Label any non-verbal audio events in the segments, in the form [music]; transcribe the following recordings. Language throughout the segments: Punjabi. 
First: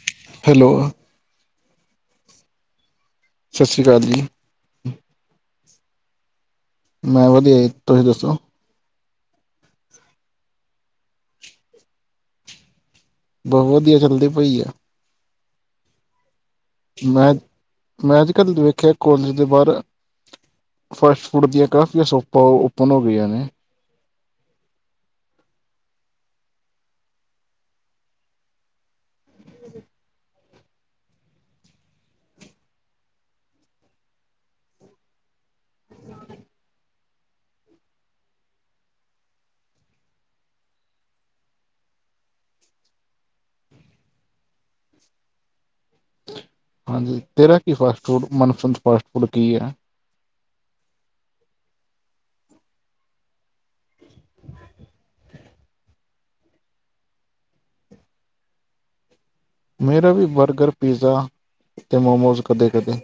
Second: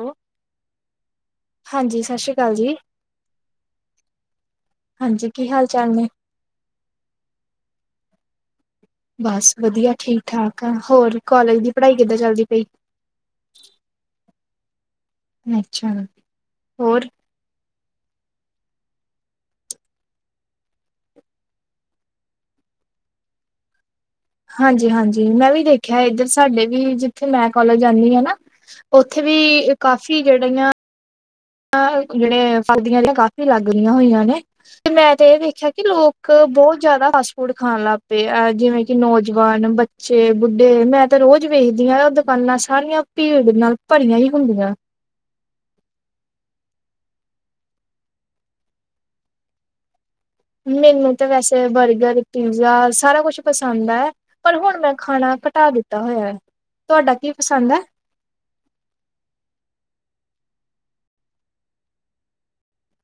ਹੈਲੋ। ਹੈਲੋ। ਹਾਂਜੀ, ਸਤਿ ਸ਼੍ਰੀ ਅਕਾਲ ਜੀ। ਸਤਿ ਸ਼੍ਰੀ ਅਕਾਲ ਜੀ। ਹਾਂਜੀ, ਕੀ ਹਾਲ-ਚਾਲ ਨੇ? ਮੈਂ ਵਧੀਆ ਜੀ, ਤੁਸੀਂ ਦੱਸੋ? ਬਸ ਵਧੀਆ, ਠੀਕ-ਠਾਕ ਆ, ਹੋਰ ਕਾਲਜ ਦੀ ਪੜ੍ਹਾਈ ਕਿੱਦਾਂ ਚੱਲਦੀ ਪਈ? ਬਹੁਤ ਵਧੀਆ ਚੱਲਦੀ ਪਈ ਆ। ਅੱਛਾ। ਹੋਰ ਮੈਂ, ਮੈਂ ਅੱਜ ਕੱਲ੍ਹ ਵੇਖਿਆ ਕਾਲਜ ਦੇ ਬਾਹਰ ਫਾਸਟ ਫੂਡ ਦੀਆਂ ਕਾਫੀਆਂ ਸੋਪਾਂ, ਓਪਨ ਹੋ ਗਈਆਂ ਨੇ। ਹਾਂਜੀ ਹਾਂਜੀ, ਮੈਂ ਵੀ ਦੇਖਿਆ ਇੱਧਰ ਸਾਡੇ ਵੀ, ਜਿੱਥੇ ਮੈਂ ਕੋਾਲਜ ਜਾਣੀ ਹ ਨਾ ਉੱਥੇ ਵੀ, ਕਾਫੀ ਜਿਹੜੀ ਆ ਜਿਹੜੇ ਫਲਦੀਆਂ ਨੇ ਕਾਫੀ ਲੱਗ ਰਹੀਆਂ ਹੋਈਆਂ ਨੇ, ਤੇ ਮੈਂ ਤੇ ਇਹ ਦੇਖਿਆ ਕਿ ਲੋਕ, ਬਹੁਤ ਜਿਆਦਾ ਫਾਸਟ ਫੂੜ ਖਾਣ ਲੱਗ ਪਏ ਆ, ਜਿਵੇਂ ਕਿ ਨੌਜਵਾਨ, ਬੱਚੇ, ਬੁੱਢੇ, ਮੈਂ ਤਾਂ ਰੋਜ਼ ਵੇਖਦੀ ਹਾਂ ਉ ਦੁਕਾਨਾਂ ਸਾਰੀਆਂ, ਭੀੜ ਨਾਲ ਭਰੀਆਂ ਹੀ ਹੁੰਦੀਆਂ। ਹਾਂਜੀ, ਤੇਰਾ ਕੀ ਫਾਸਟ ਫੂਡ, ਮਨਪਸੰਦ ਫਾਸਟ ਫੂਡ ਕੀ ਹੈ? ਮੈਨੂੰ ਤਾਂ ਵੈਸੇ ਬਰਗਰ, ਪੀਜ਼ਾ, ਸਾਰਾ ਕੁਛ ਪਸੰਦ ਹੈ। ਪਰ ਹੁਣ ਮੈਂ ਖਾਣਾ ਘਟਾ ਦਿੱਤਾ ਹੋਇਆ ਹੈ, ਤੁਹਾਡਾ ਕੀ ਪਸੰਦ ਹੈ? ਮੇਰਾ ਵੀ ਬਰਗਰ, ਪੀਜ਼ਾ ਅਤੇ ਮੋਮੋਸ, ਕਦੇ-ਕਦੇ।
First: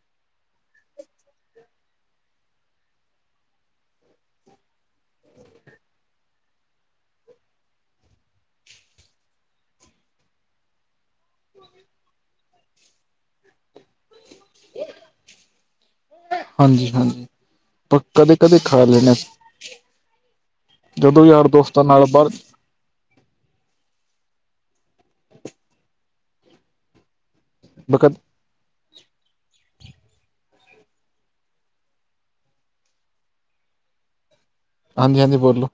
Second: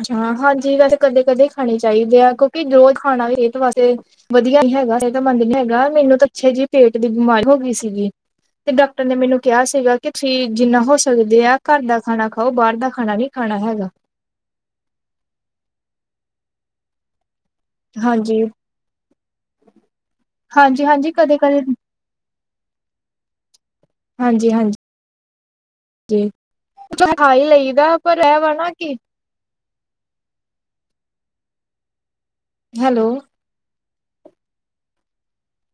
ਅੱਛਾ, ਹਾਂਜੀ ਵੈਸੇ ਕਦੇ-ਕਦੇ ਖਾਣੇ ਚਾਹੀਦੇ ਆ, ਕਿਉਂਕਿ ਰੋਜ਼ ਖਾਣਾ ਵੀ ਇਹ ਤਾਂ ਵੈਸੇ ਵਧੀਆ ਨੀ ਹੈਗਾ, ਸਿਹਤਮੰਦ ਨੀ ਹੈਗਾ, ਮੈਨੂੰ ਤਾਂ ਅੱਛੇ ਜਿਹੀ ਪੇਟ ਦੀ ਬਿਮਾਰੀ ਹੋ ਗਈ ਸੀਗੀ। ਤੇ ਡਾਕਟਰ ਨੇ ਮੈਨੂੰ ਕਿਹਾ ਸੀਗਾ, ਕਿ ਤੁਸੀਂ ਜਿੰਨਾ ਹੋ ਸਕਦੇ ਆ ਘਰ ਦਾ ਖਾਣਾ ਖਾਓ, ਬਾਹਰ ਦਾ ਖਾਣਾ ਨੀ ਖਾਣਾ ਹੈਗਾ। ਹਾਂਜੀ, ਹਾਂਜੀ। ਪਰ ਕਦੇ ਹਾਂਜੀ, ਕਦੇ ਖਾ ਲੈਣੇ ਹ, ਹਾਂਜੀ-ਹਾਂਜੀ ਜਦੋਂ ਯਾਰ ਕਦੇ-ਕਦੇ ਦੋਸਤਾਂ ਨਾਲ ਬਾਹਰ ਹਾਂਜੀ ਹਾਂਜੀ, ਜੀ, ਖਾ ਹੀ ਲਈਦਾ ਬਕਤ ਪਰ ਇਹ ਵਾ ਨਾ ਕੀ ਹੈਲੋ। ਹਾਂਜੀ ਹਾਂਜੀ, ਬੋਲੋ।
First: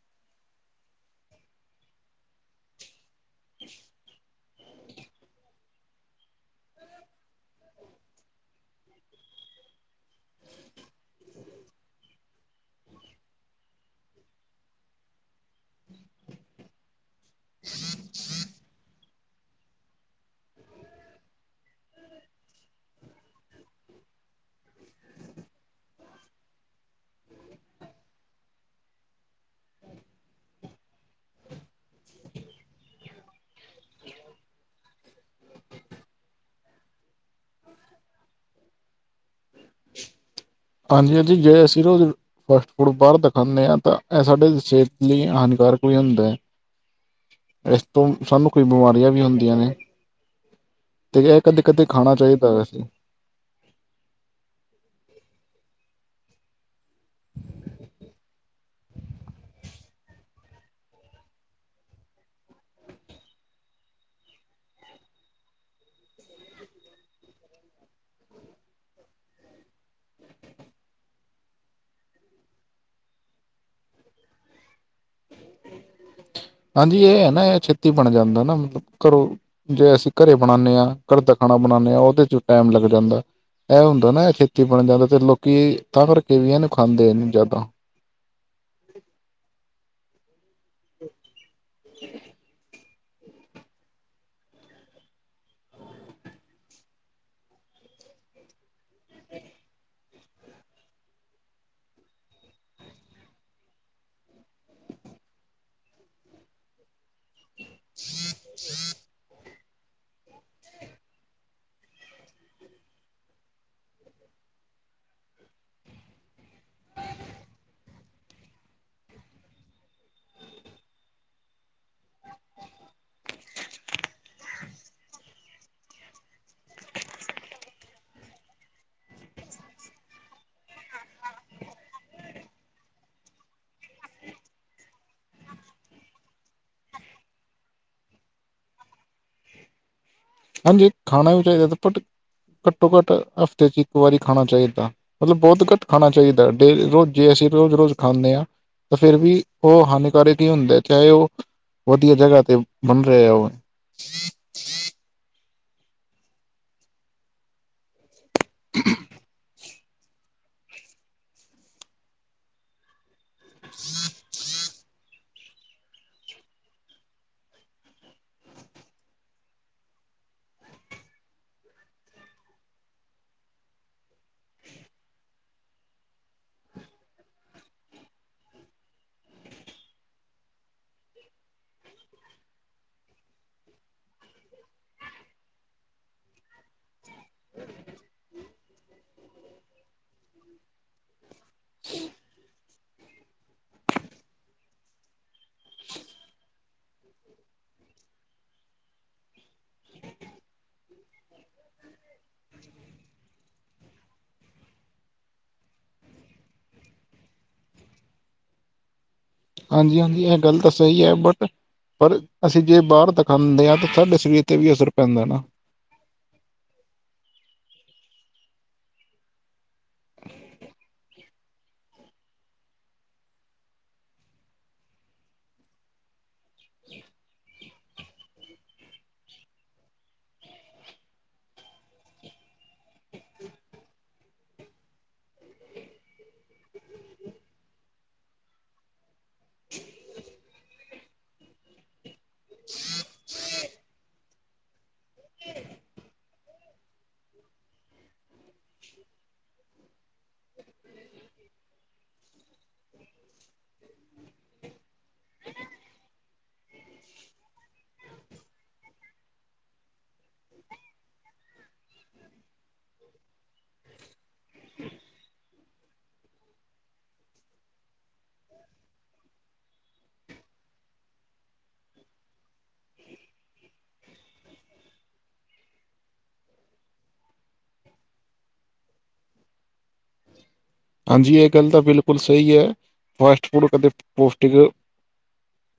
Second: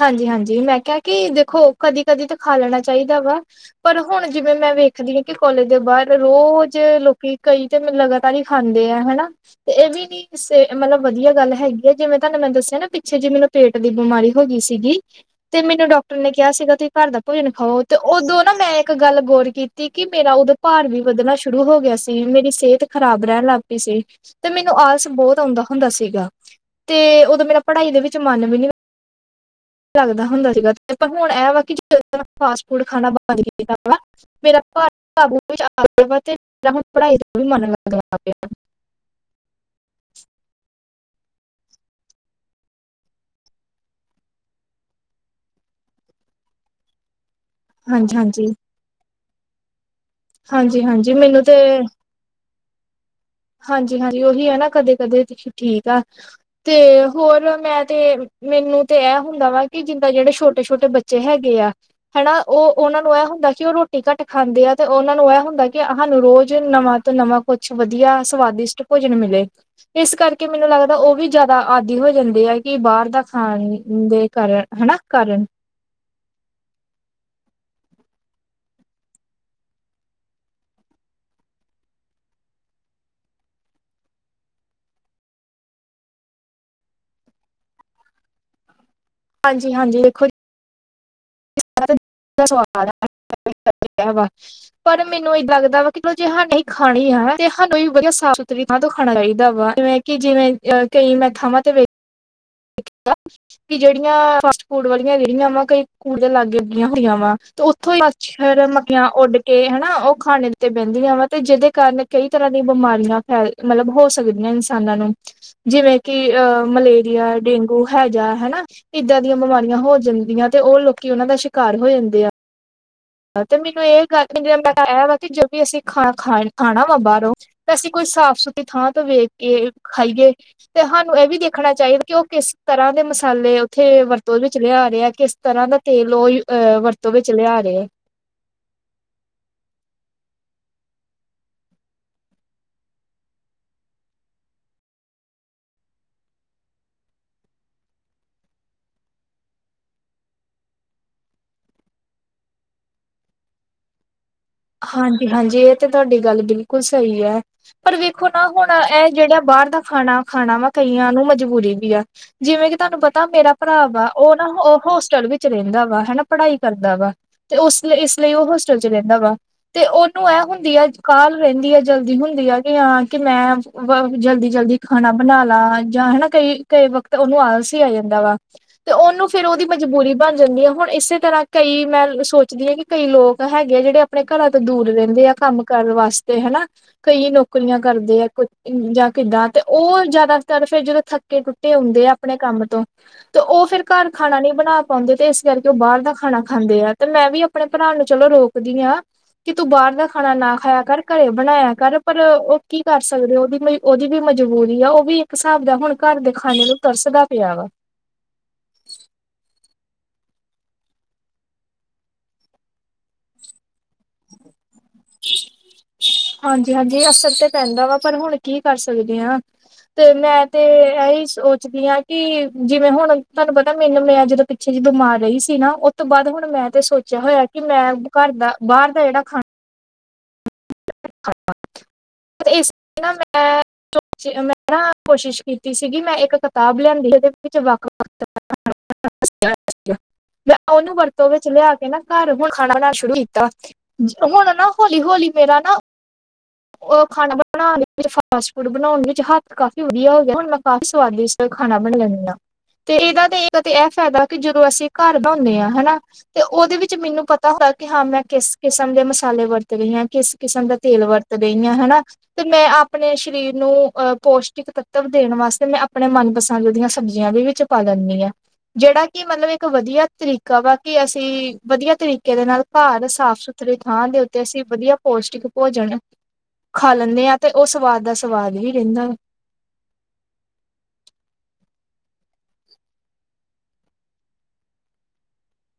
ਹਾਂਜੀ ਹਾਂਜੀ, ਮੈਂ ਕਿਹਾ ਕਿ ਦੇਖੋ ਕਦੀ ਕਦੀ ਤਾਂ ਖਾ ਲੈਣਾ ਚਾਹੀਦਾ ਵਾ ਪਰ ਹੁਣ ਜਿਵੇਂ ਮੈਂ ਵੇਖਦੀ ਹਾਂ, ਕਿ ਕੋਲਜ ਦੇ ਬਾਹਰ ਰੋਜ਼ ਲੋਕੀ ਕਈ ਤੇ ਲਗਾਤਾਰ ਹੀ ਖਾਂਦੇ ਆ, ਹਨਾ। ਤੇ ਇਹ ਵੀ ਨਹੀਂ ਕਿਸੇ ਮਤਲਬ ਵਧੀਆ ਗੱਲ ਹੈਗੀ ਹੈ, ਜਿਵੇਂ ਤੁਹਾਨੂੰ ਮੈਂ ਦੱਸਿਆ ਨਾ ਪਿੱਛੇ ਜਿ ਮੈਨੂੰ ਪੇਟ ਦੀ ਬਿਮਾਰੀ ਹੋ ਗਈ ਸੀਗੀ, ਤੇ ਮੈਨੂੰ ਡਾਕਟਰ ਨੇ ਕਿਹਾ ਸੀਗਾ ਤੁਸੀਂ ਘਰ ਦਾ ਭੋਜਨ ਖਾਓ ਤੇ ਉਦੋਂ ਨਾ ਮੈਂ ਇੱਕ ਗੱਲ ਗੌਰ ਕੀਤੀ, ਕਿ ਮੇਰਾ ਉਦਾ ਭਾਰ ਵੀ ਵੱਧਣਾ ਸ਼ੁਰੂ ਹੋ ਗਿਆ ਸੀ, ਮੇਰੀ ਸਿਹਤ ਖ਼ਰਾਬ ਰਹਿਣ ਲੱਗ ਪਈ ਸੀ। ਤੇ ਮੈਨੂੰ ਆਲਸ ਬਹੁਤ ਆਉਂਦਾ ਹੁੰਦਾ ਸੀਗਾ, ਤੇ ਉਦੋਂ ਮੇਰਾ ਪੜ੍ਹਾਈ ਦੇ ਵਿੱਚ ਮਨ ਵੀ ਨੀ ਲੱਗਦਾ ਹੁੰਦਾ ਸੀਗਾ, ਤੇ ਪਰ ਹੁਣ ਇਹ ਵਾ ਕਿ ਜਿੱਦਾਂ ਜਿੱਦਾਂ ਮੈਂ ਫਾਸਟ ਫੂਡ ਖਾਣਾ ਬੰਦ ਕੀਤਾ ਵਾ ਮੇਰਾ ਭਾਰ ਆ ਵਾ, ਤੇ ਮੇਰਾ ਹੁਣ ਪੜ੍ਹਾਈ 'ਚ ਵੀ ਮਨ ਲਗਦਾ ਪਿਆ। ਹਾਂਜੀ ਹਾਂਜੀ, ਜੇ ਅਸੀ ਰੋਜ਼ ਫਾਸਟ ਫੂਡ ਬਾਹਰ ਦਾ ਖਾਂਦੇ ਹਾਂ, ਤਾਂ ਇਹ ਸਾਡੇ ਸਿਹਤ ਲਈ ਹਾਨੀਕਾਰਕ ਵੀ ਹੁੰਦਾ ਹੈ। ਇਸ ਤੋਂ ਹਾਂਜੀ ਹਾਂਜੀ ਸਾਨੂੰ, ਕੋਈ ਬਿਮਾਰੀਆਂ ਵੀ ਹੁੰਦੀਆਂ ਨੇ। ਹਾਂਜੀ ਹਾਂਜੀ ਤੇ ਐ, ਮੈਨੂੰ ਕਦੇ-ਕਦੇ ਖਾਣਾ ਚਾਹੀਦਾ ਵੈਸੇ। ਹਾਂਜੀ-ਹਾਂਜੀ, ਉਹੀ ਹੈ ਨਾ ਕਦੇ-ਕਦੇ ਠੀਕ ਆ। ਤੇ ਹੋਰ ਮੈਂ ਤੇ, ਮੈਨੂੰ ਤੇ ਐਂ ਹੁੰਦਾ ਵਾ ਕਿ ਜਿੰਦਾਂ ਜਿਹੜੇ ਛੋਟੇ-ਛੋਟੇ ਬੱਚੇ ਚੇ ਹੈਗੇ ਆ। ਹਣਾ, ਉਹ ਉਹਨਾਂ ਨੂੰ ਐ ਹੁੰਦਾ ਕਿ ਉਹ ਰੋਟੀ ਘੱਟ ਖਾਂਦੇ ਆ, ਤੇ ਉਹਨਾਂ ਨੂੰ ਐ ਹੁੰਦਾ ਕਿ ਹਾਨੂੰ ਰੋਜ਼ ਨਵਾਂ ਤੋਂ ਨਵਾਂ ਕੁਛ ਵਧੀਆ, ਸਵਾਦਿਸ਼ਟ ਭੋਜਨ ਮਿਲੇ। ਇਸ ਕਰਕੇ ਮੈਨੂੰ ਲੱਗਦਾ ਉਹ ਵੀ ਜ਼ਿਆਦਾ ਆਦਿ ਹੋ ਜਾਂਦੇ ਆ, ਕਿ ਬਾਹਰ ਦਾ ਖਾਣ ਦੇ ਕਾਰਨ ਹਣਾ, ਕਾਰਨ ਹਾਂਜੀ ਏ ਐ ਨਾ, ਇਹ ਛੇਤੀ ਬਣ ਜਾਂਦਾ ਨਾ ਮਤਲਬ ਘਰੋਂ ਜੇ ਅਸੀਂ ਘਰੇ ਬਣਾਂਨੇ ਆ, ਘਰਦਾ ਖਾਣਾ ਬਣਾਂਨੇ ਆ, ਉਹਦੇ'ਚ ਟਾਈਮ ਲੱਗ ਜਾਂਦਾ। ਐ ਹੁੰਦਾ ਨਾ ਐ ਛੇਤੀ ਬਣ ਜਾਂਦਾ, ਤੇ ਲੋਕੀ ਤਾਂ ਕਰਕੇ ਵੀ ਇਹਨੂੰ ਖਾਂਦੇ ਨੀ ਜਿਆਦਾ। ਹਾਂਜੀ-ਹਾਂਜੀ, ਵੇਖੋ ਹ [inaudible] [unintelligible] ਪਰ ਮੈਨੂੰ ਏ ਲੱਗਦਾ ਵਾ, ਕਿਲ ਜੇ ਅਸੀਂ ਖਾਣਾ ਹੀ ਆ ਤੇ ਸਾਨੂੰ ਵਧੀਆ ਸਾਫ਼-ਸੁਥਰੀ ਥਾਂ ਤੋਂ ਖਾਣਾ ਚਾਹੀਦਾ ਵਾ, ਜਿਵੇਂ ਕਿ ਜਿਵੇਂ, ਅਹ ਕਈ ਮੈਂ ਥਾਵਾਂ ਤੇ ਵੇਖਿਆ, ਕਿ ਜਿਹੜੀਆਂ ਫਾਸਟ-ਫੂਡ ਵਾਲੀਆਂ ਰੇਹੜੀਆਂ ਵਾ, ਕਈ ਕੂੜੇ ਦੇ ਲਾਗੇ ਹੋਈਆਂ ਵਾ। ਤੇ ਉੱਥੋਂ ਹੀ, ਮੱਛਰ-ਮੱਖੀਆਂ ਉੱਡਕੇ ਇਹ ਹਣਾ, ਉਹ ਖਾਣੇ ਤੇ ਬਹਿੰਦੀਆਂ ਵਾ ਤੇ ਜਿਹਦੇ ਕਾਰਨ ਕਈ ਤਰ੍ਹਾਂ ਦੀਆਂ ਬਿਮਾਰੀਆਂ ਫੈਲ ਮਤਲਬ ਹੋ ਸਕਦੀਆਂ ਇਨਸਾਨਾਂ ਨੂੰ, ਜਿਵੇਂ ਕਿ ਅਹ ਮਲੇਰੀਆ, ਡੇਂਗੂ ਓ ਹੈਜਾ ਹਨਾ, ਇੱਦਾਂ ਦੀਆਂ ਬਿਮਾਰੀਆਂ ਹੋ ਜਾਂਦੀਆਂ ਤੇ ਉਹ ਲੋਕੀ ਉਹਨਾਂ ਦਾ ਸ਼ਿਕਾਰ ਹੋ ਜਾਂਦੇ ਆ। ਤੇ ਮੈਨੂੰ ਇਹ ਗੱਲ ਮੈਂਨੂੰ ਐ ਵਾ ਕਿ ਜੋਵੀ ਅਸੀਂ ਖਾਣ, ਖਾਣਾ ਵਾ ਬਾਹਰੋਂ ਤੇ ਅਸੀਂ ਕੋਈ, ਸਾਫ਼-ਸੁਥਰੀ ਥਾਂ ਤੋਂ ਵੇਖਕੇ ਖਾਈਏ। ਤੇ ਹਾਨੂੰ ਇਹ ਵੀ ਦੇਖਣਾ ਚਾਹੀਦਾ ਕਿ, ਉਹ ਕਿਸ ਤਰ੍ਹਾਂ ਦੇ ਮਸਾਲੇ ਉੱਥੇ ਵਰਤੋਂ ਵਿੱਚ ਲਿਆ ਰਹੇ ਆ, ਕਿਸ ਤਰ੍ਹਾਂ ਦਾ ਤੇਲ ਉਹ ਅਹ, ਵਰਤੋਂ ਵਿੱਚ ਲਿਆ ਰਹੇ ਆ। ਹਾਂਜੀ, ਖਾਣਾ ਵੀ ਚਾਹੀਦਾ ਬਟ ਘੱਟੋ-ਘੱਟ ਹਫ਼ਤੇ'ਚ ਇੱਕ ਵਾਰੀ ਖਾਣਾ ਚਾਹੀਦਾ। ਮਤਲਬ ਬਹੁਤ ਘੱਟ ਖਾਣਾ ਚਾਹੀਦਾ, ਡੇ ਰੋਜ਼ ਜੇ ਅਸੀਂ ਰੋਜ਼-ਰੋਜ਼ ਖਾਂਨੇ ਆ ਤੇ ਫਿਰ ਵੀ, ਉਹ ਹਾਨੀਕਾਰਕ ਹੀ ਹੁੰਦੇ ਆ, ਚਾਹੇ ਉਹ ਵਧੀਆ ਜਗ੍ਹਾ ਤੇ, ਬਣ ਰਿਹਾ ਆ ਉਹ। ਹਾਂਜੀ-ਹਾਂਜੀ, ਇਹ ਤੇ ਤੁਹਾਡੀ ਗੱਲ ਬਿਲਕੁਲ ਸਹੀ ਐ। ਪਰ ਵੇਖੋ ਨਾ, ਹੁਣ ਐ ਜਿਹੜਾ ਬਾਹਰ ਦਾ ਖਾਣਾ, ਖਾਣਾ ਵਾ ਕਈਆਂ ਨੂੰ ਮਜਬੂਰੀ ਵੀ ਆ, ਜਿਵੇਂ ਕਿ ਤੁਹਾਨੂੰ ਪਤਾ ਮੇਰਾ ਭਰਾ ਵਾ ਉਹ ਨਾ ਹੋਸਟਲ ਵਿੱਚ ਚ ਰਹਿੰਦਾ ਵਾ, ਹੈਨਾ ਪੜ੍ਹਾਈ ਕਰਦਾ ਵਾ, ਤੇ ਉਸ, ਇਸ ਲਈ ਉਹ ਹੋਸਟਲ'ਚ ਰਹਿੰਦਾ ਵਾ। ਤੇ ਉਹਨੂੰ ਐ ਹੁੰਦੀ ਆ, ਕਾਲ ਰਹਿੰਦੀ ਆ ਜਲਦੀ ਹੁੰਦੀ ਆ, ਕਿ ਹਾਂ ਕਿ ਮੈਂ ਜਲਦੀ-ਜਲਦੀ ਖਾਣਾ ਬਣਾਲਾਂ, ਜਾਂ ਹਨਾ ਕਈ ਵਕਤ ਉਹਨੂੰ ਆਲਸ ਈ ਆ ਜਾਂਦਾ ਵਾ। ਤੇ ਉਹਨੂੰ ਫਿਰ, ਉਹਦੀ ਮਜਬੂਰੀ ਬਣ ਜਾਂਦੀ ਆ ਹੁਣ ਤੇ ਇਸੇ ਤਰ੍ਹਾਂ ਕਈ ''ਮੈਂ ਸੋਚਦੀ ਆ ਕਿ ਕਈ ਲੋਕ ਹੈਗੇ ਜਿਹੜੇ ਆਪਣੇ ਘਰਾਂ ਤੋਂ ਦੂਰ ਰਹਿੰਦੇ ਆ, ਕੰਮ ਕਰਨ ਵਾਸਤੇ ਹਨਾ। ਕਈ ਨੌਕਰੀਆਂ ਕਰਦੇ ਆ, ਜਾ ਕਿੱਦਾਂ ਤੇ ਉਹ ਜਿਆਦਾਤਰ ਫਿਰ ਜਦੋਂ ਥੱ ਥੱਕੇ-ਟੁੱਟੇ ਆਂਉਦੇ ਆ, ਆਪਣੇ ਕੰਮ ਤੋ। ਤੇ ਉਹ ਫਿਰ ਘਰ ਖਾਣਾ ਨਹੀਂ ਬਣਾ ਪਾਉਂਦੇ, ਤੇ ਇਸ ਕਰਕੇ ਉਹ ਬਾਹਰ ਦਾ ਖਾਣਾ ਖਾਂਦੇ ਆ, ਤੇ ''ਮੈਂ ਵੀ ਆਪਣੇ ਭਰਾ ਨੂੰ ਚੱਲੋ ਰੋਕ ਕਦੀਆਂ ਕਿ ਤੂੰ ਬਾਹਰ ਦਾ ਖਾਣਾ ਨਾ ਖਾਇਆ ਕਰ, ਘਰੇ ਬਣਾਇਆ ਕਰ ਪਰ ਉਹ ਕੀ ਕਰ ਸਕਦੇ ਉਹਦੀ ਮਜ ਓਹਦੀ ਵੀ ਮਜਬੂਰੀ ਆ, ਉਹ ਵੀ ਇੱਕ ਹਿਸਾਬ ਦਾ ਹੁਣ ਘਰ ਦੇ ਖਾਨੇ ਨੂੰ ਤਰਸਦਾ ਪਿਆ ਵਾ। ਹਾਂਜੀ-ਹਾਂਜੀ, ਇਹ ਗੱਲ ਤਾਂ ਸਹੀ ਹੈ ਬਟ ਪਰ ਅਸੀਂ ਜੇ ਬਾਹਰ ਦਾ ਖਾਂਦੇ ਆ ਤਾ ਸਾਡੇ ਸ਼ਰੀਰ ਤੇ ਵੀ ਅਸਰ ਪੈਂਦਾ ਨਾ। ਹਾਂਜੀ-ਹਾਂਜੀ ਅਸਰ ਤੇ ਪੈਂਦਾ ਵਾ ਪਰ ਹੁਣ ਕੀ ਕਰ ਸਕਦੇ ਆ। ਤੇ ਮੈਂ ਤੇ ਐਹੀ ਸੋਚਦੀ ਹਾਂ ਕਿ ਜਿਵੇਂ ਹੁਣ ਤਾਨੂੰ ਪਤਾ ਮੈਨੂੰ ਵੀ ਮੈ ਜਦੋ ਪਿੱਛੇ ਜਦੋ ਬਿਮਾਰ ਰਹੀ ਸੀ ਨਾ ਉਸ ਤੋਂ ਬਾਅਦ ਹੁਣ ਮੈਂ ਤੇ ਸੋਚਿਆ ਹੋਇਆ ਕਿ ਮੈਂ ਘੱਰ ਦਾ ਬਾਹਰ ਦਾ ਜੇੜਾ ਖਾਣੀ [inaudible] ਅੱਛਾ ਇਸ ਲਈ ਨਾ ਮੈਂ ਮੈਂ ਨਾ ਕੋਸ਼ਿਸ਼ ਕੀਤੀ ਸੀਗੀ ਮੈਂ ਇੱਕ ਕਤਾਬ ਲਿਆਂਦੀ ਸੀਗੀ ਓਦੇ ਵਿਚ ਵੱਖ-ਵੱਖ ਤਰ੍ਹਾਂ ਮੈਂ ਓਨੂੰ ਵਰਤੋਂ ਵਿੱਚ ਲਯਾ ਕੇ ਨਾ ਘਰ ਹੁਣ ਖਾਣਾ ਬਣਾਣਾ ਸ਼ੁਰੂ ਕੀਤਾ ਹੁਣ ਨਾ ਹੌਲੀ-ਹੌਲੀ ਮੇਰਾ ਨਾ ਓ ਖਾਣਾ ਬਣਾਣ ਵਿੱਚ ਫਾਸਟ ਫੂਡ ਬਣਾਉਣ ਵਿੱਚ ਹੱਥ ਕਾਫੀ ਵਧੀਆ ਹੋ ਗਿਆ ਹੁਣ ਮੈਂ ਕਾਫੀ ਸਵਾਦਿਸ਼ਟ ਖਾਣਾ ਬਣ ਲੈਂਣੇ ਹਾਂ ਤੇ ਏਦਾ ਤੇ ਇੱਕ ਤੇ ਐ ਫਾਇਦਾ ਕਿ ਜਦੋਂ ਅਸੀਂ ਘਰ ਬਣਾਓਣੇ ਹਾਂ ਹੈਨਾ ਤੇ ਓਦੇ ਵਿੱਚ ਮੈਨੂੰ ਪਤਾ ਹੁੰਦਾ ਕਿ ਹਾਂ ਮੈਂ ਕਿਸ ਕਿਸਮ ਦੇ ਮਸਾਲੇ ਵਰਤ ਰੀ ਹਾਂ ਕਿਸ ਕਿਸਮ ਦਾ ਤੇਲ ਵਰਤ ਲੀ ਆਂ ਹੈਨਾ ਤੇ ਮੈਂ ਆਪਣੇ ਸਰੀਰ ਨੂੰ ਅਹ ਪੋਸ਼ਟਿਕ ਤੱਤਵ ਦੇਣ ਵਾਸਤੇ ਮੈਂ ਆਪਣੇ ਮਨਪਸੰਦ ਦੀਆਂ ਸਬਜੀਆਂ ਦੇ ਵਿੱਚ ਪਾ ਲੈਂਣੀ ਆਂ। ਜੇੜਾ ਕਿ ਮਤਲਬ ਇੱਕ ਵਧੀਆ ਤਰੀਕਾ ਵਾ ਕਿ ਅਸੀਂ ਵਧੀਆ ਤਰੀਕੇ ਦੇ ਨਾਲ ਕਾਰ ਸਾਫ਼-ਸੁਥਰੀ ਥਾਂ ਦੇ ਉੱਤੇ ਅਸੀਂ ਵਧੀਆ ਪੌਸ਼ਟਿਕ ਪੋਜਨ ਖਾ ਲੈਂਣੇ ਆਾਂ ਤੇ ਓ ਸਵਾਦ ਦਾ ਸਵਾਦ ਵੀ ਰੈੰਦਾ ਵਾ। ਹਾਂਜੀ ਏ ਗੱਲ ਤਾਂ ਬਿਲਕੁਲ ਸਹੀ ਐ ਫਾਸਟ-ਫੂਡ ਕਦੇ ਪੋਸ਼ਟਿਕ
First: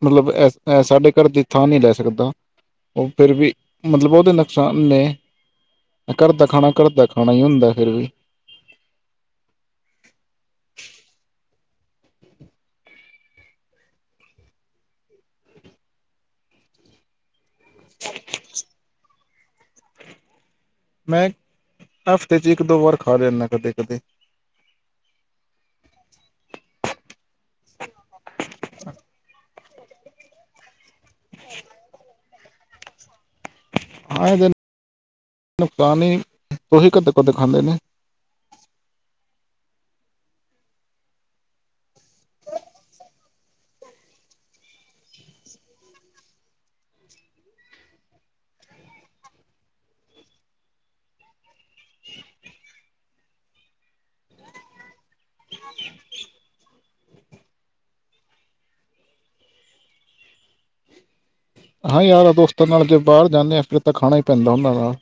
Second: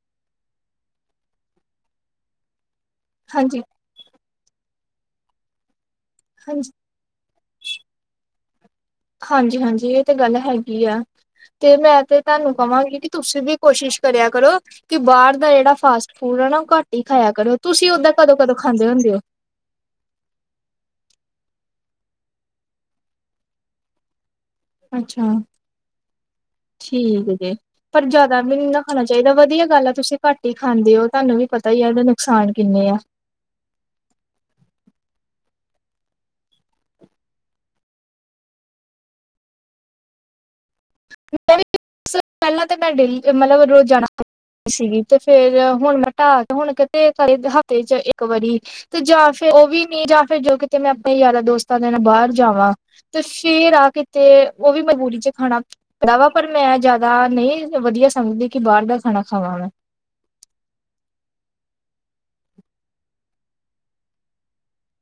ਮਤਲਬ ਅ ਸਾਡੇ ਘੱਰ ਦੀ ਥਾਂ ਨੀ ਲੈ ਸਕਦਾ। ਓ ਫਿਰ ਵੀ ਹਾਂਜੀ ਮਤਲਬ ਓਦੇ ਨੁਕਸਾਨ ਨੇ ਘੱਰ ਦਾ ਖਾਣਾ ਹਾਂਜੀ ਘੱਰ ਦਾ ਖਾਣਾ ਈ ਹੁੰਦਾ ਫਿਰ ਵੀ। ਹਾਂਜੀ-ਹਾਂਜੀ ਏ ਤੇ ਗੱਲ ਹੈਗੀ ਆ। ਤੇ ਮੈਂ ਤੇ ਤਾਨੂੰ ਕਵਾਂਗੀ ਕਿ ਤੁਸੀਂ ਵੀ ਕੋਸ਼ਿਸ਼ ਕਰੇਆ ਕਰੋ। ਕਿ ਬਾਹਰ ਦਾ ਜੇੜਾ ਫਾਸਟ-ਫੂਡ ਆ ਨਾ ਉਹ ਘੱਟ ਹੀ ਖਾਇਆ ਕਰੋ ਤੁਸੀਂ ਓਦਾਂ ਕਦੋਂ-ਕਦੋਂ ਖਾਂਦੇ ਹੁੰਦੇ ਓ? ਮੈਂ ਹਫ਼ਤੇ ਚ ਇੱਕ-ਦੋ ਵਾਰ ਖਾ ਲੈਂਣਾ ਕਦੇ-ਕਦੇ। ਅੱਛਾ। ਠੀਕ ਜੇ ਪਰ ਜ਼ਿਆਦਾ ਵੀ ਨ ਨਾ ਖਾਣਾ ਚਾਇਦਾ ਵਧੀਆ ਗੱਲ ਐ ਤੁਸੀਂ ਘੱਟ ਈ ਖਾਂਦੇ ਓ। ਤਾਨੂੰ ਵੀ ਪਤਾ ਈ ਆ ਏਦੇ ਨੁਕਸਾਨ ਕਿੰਨੇ ਆ ਹਾਂ ਐਦੇ ਨੁਕਸਾਨ ਈ ਤੁਹੀ ਕਦੋ-ਕਦੋ ਖਾਂਦੇ ਨੇ ਮੈ ਵੀ ਪੈਲਾਂ ਤਾਂ ਮੈਂ ਡੇਲੀ ਮਤਲਬ ਰੋਜ਼ ਜਾਣਾ ਸੀਗੀ ਤੇ ਫੇਰ ਹੁਣ ਮੈਂ ਢਾਹ ਕੇ ਹੁਣ ਕਿਤੇ ਕਈ ਹਫ਼ਤੇ ਚ ਇੱਕ ਵਾਰੀ ਤੇ ਜਾਂ ਫੇਰ ਓ ਵੀ ਨੀ ਜਾਂ ਫੇਰ ਜੋ ਕਿਤੇ ਮੈਂ ਆਪਣੇ ਯਾਰਾਂ- ਦੋਸਤਾਂ ਦੇ ਨਾ ਬਾਰ ਜਾਵਾਂ। ਤੇ ਫੇਰ ਆ ਕਿਤੇ ਓ ਵੀ ਮਜ਼ਬੂਰੀ ਚ ਖਾਣਾ ਪਰਾਵਾ ਪਰ ਮੈਂ ਜ਼ਿਆਦਾ ਨੀ ਵਧੀਆ ਸਮਝਦੀ ਕਿ ਬਾਰ ਦਾ ਖਾਣਾ ਖਾਵਾਂ ਮੈਂ। ਹਾਂ ਯਾਰ-ਦੋਸਤਾਂ ਨਾਲ ਜੇ ਬਾਰ ਜਾਂਦੇ ਆਾਂ ਫੇਰ ਤਾਂ ਖਾਣਾ ਹੀ ਪੈਂਦਾ ਓਨਾਂ ਨਾਲ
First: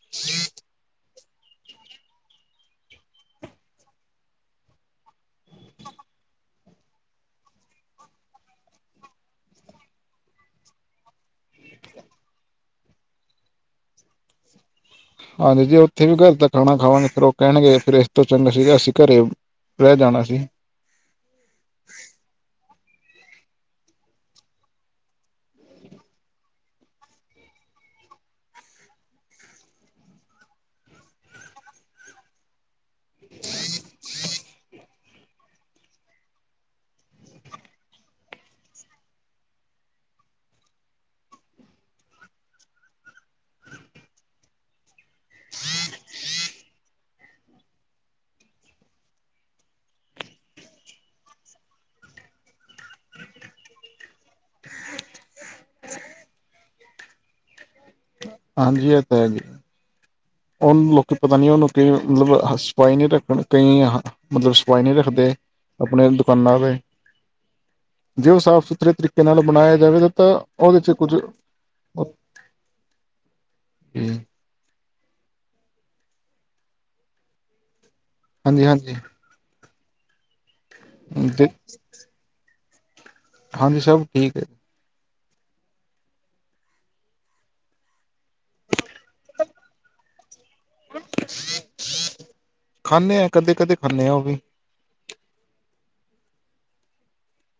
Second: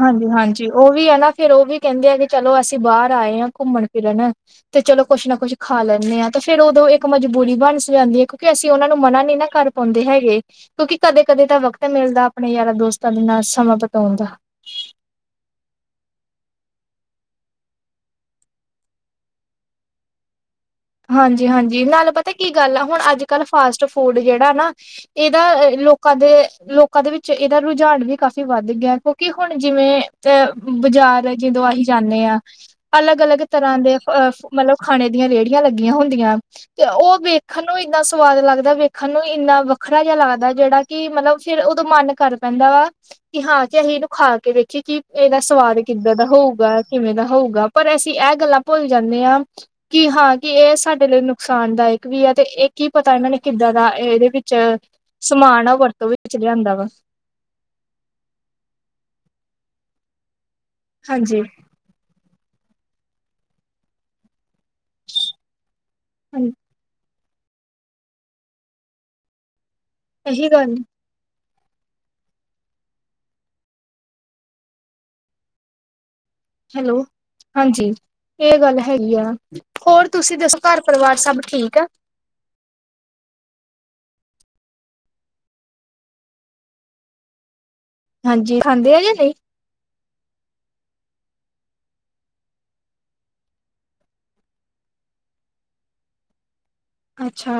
ਹਾਂਜੀ-ਹਾਂਜੀ ਓ ਵੀ ਐ ਨਾ ਫੇਰ ਓ ਵੀ ਕਹਿੰਦੇ ਆ ਕਿ ਚਲੋ ਅਸੀਂ ਬਾਹਰ ਆਏ ਹਾਂ ਕੁੰਮਣ-ਫਿਰਨ। ਤੇ ਚਲੋ ਕੁੱਛ ਨਾ ਕੁੱਝ ਖਾ ਲੈਂਣੇ ਆ ਤੇ ਫੇਰ ਉਦੋਂ ਇੱਕ ਮਜਬੂਰੀ ਬਣਸ ਜਾਂਦੀ ਐ ਕਿਉਂਕਿ ਅਸੀਂ ਓਨਾ ਨੂੰ ਮਨਾ ਨੀ ਨਾ ਕਰ ਪਾਉਂਦੇ ਹੈਗੇ ਕਿਉਂਕਿ ਕਦੇ-ਕਦੇ ਤਾਂ ਵਕਤ ਮਿਲਦਾ ਆਪਣੇ ਯਾਰਾਂ-ਦੋਸਤਾਂ ਦੇ ਨਾਲ ਸਮਾਂ ਬਿਤਾਓਣ ਦਾ। ਹਾਂਜੀ ਜੀ ਓਥੇ ਵੀ ਘੱਰ ਦਾ ਖਾਣਾ ਖਾਵਾਂਗੇ ਫੇਰ ਓ ਕਹਿਣਗੇ ਫੇਰ ਏਸ ਤੋਂ ਚੰਗਾ ਸੀਗਾ ਅਸੀਂ ਘੱਰੇ ਰੈ ਜਾਣਾ ਸੀ। ਹਾਂਜੀ-ਹਾਂਜੀ ਨਾਲ ਪਤਾ ਕੀ ਗੱਲ ਆ ਹੁਣ ਅੱਜ-ਕੱਲ ਫਾਸਟ ਫੂਡ ਜੇੜਾ ਨਾ ਏਦਾ ਲੋਕਾਂ ਦੇ ਲੋਕਾਂ ਦੇ ਵਿੱਚ ਏਦਾ ਰੁਝਾਨ ਵੀ ਕਾਫ਼ੀ ਵੱਧ ਗਯਾ ਕਿਉਂਕਿ ਹੁਣ ਜਿਵੇਂ ਤੇ ਬਜ਼ਾਰ ਜਦੋਂ ਅਸੀਂ ਜਾਂਣੇ ਆ- ਅਲੱਗ-ਅਲੱਗ ਤਰ੍ਹਾਂ ਦੇ ਅ ਮਤਲਬ ਖਾਣੇ ਦੀਆਂ ਰੇੜੀਆਂ ਲੱਗੀਆਂ ਹੁੰਦੀਆਂ। ਤੇ ਓ ਵੇਖਣ ਨੂੰ ਇੰਨਾ ਸਵਾਦ ਲੱਗਦਾ ਵੇਖਣ ਨੂੰ ਈ ਏਨਾ ਵੱਖਰਾ ਜੇਹਾ ਲੱਗਦਾ ਜੇੜਾ ਕੀ ਮਤਲਬ ਫੇਰ ਉਹਦੋਂ ਮਨ ਕਰ ਪੈਂਦਾ ਵਾ ਕਿ ਹਾਂ ਕਿ ਇਹਨੂੰ ਖਾ ਕੇ ਦੇੇਖੀਏ ਕਿ ਇਹਦਾ ਸਵਾਦ ਕਿੱਦਾਂ ਦਾ ਹੋਊਗਾ ਕਿਵੇਂ ਦਾ ਹੋਊਗਾ ਪਰ ਅਸੀਂ ਇਹ ਗੱਲਾਂ ਭੁੱਲ ਜਾਂਦੇ ਹਾਂ ਕਿ ਹਾਂ ਕਿ ਇਹ ਸਾਡੇ ਲਈ ਨੁਕਸਾਨਦਾਇਕ ਵੀ ਹੈ ਤੇ ਇਹ ਕੀ ਪਤਾ ਇਹਨਾਂ ਨੇ ਕਿੱਦਾਂ ਦਾ ਇਹਦੇ ਵਿੱਚ ਸਮਾਨ ਆ ਵਰਤੋਂ ਵਿੱਚ ਲਿਆਂਦਾ ਵਾ ਹਾਂਜੀ ਇਹ ਤਾਂ ਹੈ ਜੀ ਉਹਨੂੰ ਲੋਕੀ ਪਤਾ ਹਾਂਜੀ ਨੀ ਉਹਨੂੰ ਕਿ ਮਤਲਬ ਸਫਾਈ ਨਹੀਂੀ ਰੱਖਣ ਕਈ ਮਤਲਬ ਉ ਈ ਨਹੀਂ ਰੱਖਦੇ ਆਪਣੇ ਦੁਕਾਨਾਂ ਤੇਤੇ ਜੇ ਉਹ ਸਾਫ਼ ਸੁਥਰੇ ਤਰੀਕੇ ਨਾਲ ਬਣਾਇਆ ਜਾਵੇ ਤਾਂ ਇਹੀ ਗੱਲ ਉਹਦੇ ਚ ਕੁੱਝ ਹਮ ਹੈਲੋ ਹਾਂਜੀ ਇਹ ਗੱਲ ਹਾਂਜੀ ਹੈਗੀ ਆ ਹੋਰ ਤੁਸੀਂ ਦੱਸੋ ਘਰ ਪਰਿਵਾਰ ਸਬ ਤੇ ਠੀਕ ਆ ਹਾਂਜੀ ਸਭ ਠੀਕ ਹੈੀ ਹਾਂਜੀ ਖਾਂਦੇ ਆ ਜੇ ਨਹੀਂ ਖਾਂਦੇ ਹ ਕਦੇ ਕਦੇ ਖਾਂਦੇ ਆ ਉਹ ਵੀ ਅੱਛਾ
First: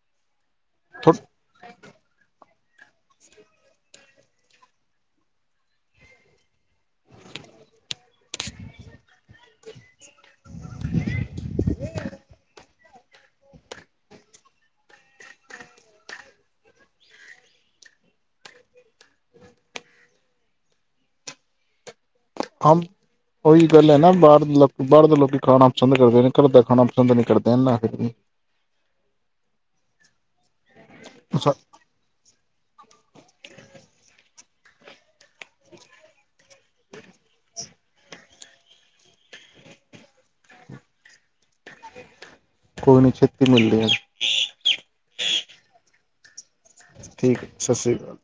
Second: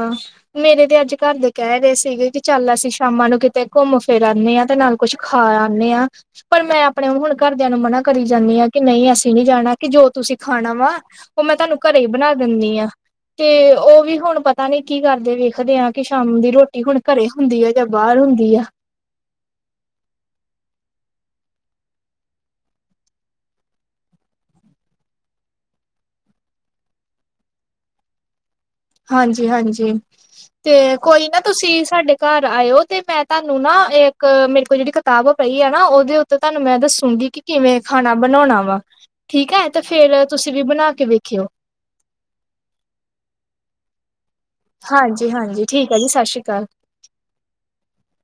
ਮੇਰੇ ਤੇ ਥੋ ਅੱਜ ਘਰ ਦੇ ਕਹਿ ਰਹੇ ਸੀਗੇ ਕਿ ਚੱਲ ਅਸੀਂ ਸ਼ਾਮਾਂ ਨੂੰ ਕਿਤੇ ਘੁੰਮ ਫਿਰ ਆਂਦੇ ਹਾਂ ਤੇ ਨਾਲ ਕੁੱਝ ਖਾ ਆਂਦੇ ਹਾਂ ਪਰ ਮੈਂ ਆਪਣੇ ਹੁਣ ਘਰਦਿਆਂ ਨੂੰ ਮਨਾ ਕਰੀ ਜਾਂਦੀ ਹਾਂ ਕਿ ਨਹੀਂ ਅਸੀਂ ਨਹੀਂੀ ਜਾਣਾ ਕਿ ਜੋ ਤੁਸੀਂ ਖਾਣਾ ਵਾ ਉਹ ਮੈਂ ਤੁਹਾਨੂੰ ਘਰੇ ਹੀ ਬਣਾ ਦਿੰਦੀ ਹਾਂ ਤੇ ਉਹ ਵੀ ਹੁਣ ਪਤਾ ਨੀ ਕੀ ਕਰਦੇ ਵੇਖਦੇ ਆਾਂ ਕਿ ਸ਼ਾਮ ਦੀ ਰੋਟੀ ਹੁਣ ਘਰੇ ਹੁੰਦੀ ਆ ਜਾਂ ਬਾਹਰ ਹੁੰਦੀ ਆ [inaudible] ਉਹੀ ਗੱਲ ਹੈ ਨਾ ਬਾਹਰ ਦੇ ਲੋਕ ਬਾਹਰ ਦੇ ਲੋਕੀ ਖਾਣਾ ਪਸੰਦ ਕਰਦੇ ਨੇ ਘਰ ਦਾ ਖਾਣਾ ਪਸੰਦ ਨਹੀਂੀ ਕਰਦੇ ਫਿਰ ਵੀ ਹਾਂਜੀ ਹਾਂਜੀ ਤੇ ਕੋਈ ਨਾ ਤੁਸੀਂ ਸਾਡੇ ਘਰ ਆਇਓ ਤੇ ਮੈਂ ਤੁਹਾਨੂੰ ਨਾ ਇੱਕ ਮੇਰੇ ਕੋਲ ਜਿਹੜੀ ਕਿਤਾਬ ਪਈ ਆ ਨਾ ਉਹਦੇ ਉੱਤੇ ਤੁਹਾਨੂੰ ਮੈਂ ਦੱਸੂਗੀ ਕਿ ਕਿਵੇਂ ਖਾਣਾ ਬਣਾਉਣਾ ਵਾ ਠੀਕ ਹੈ ਤੇ ਫੇਰ ਤੁਸੀਂ ਵੀ ਬਣਾ ਕੇ ਵੇਖਿਓ ਓਹਨੂੰ ਛੇਤੀ ਮੰਨਦੇ ਏ ਹਾਂਜੀ ਹਾਂਜੀ ਠੀਕ ਹੈ ਜੀ ਸਤਿ ਸ਼੍ਰੀ ਅਕਾਲ ਠੀਕ ਹੈ ਸਤਿ ਸ੍ਰੀ ਅਕਾਲ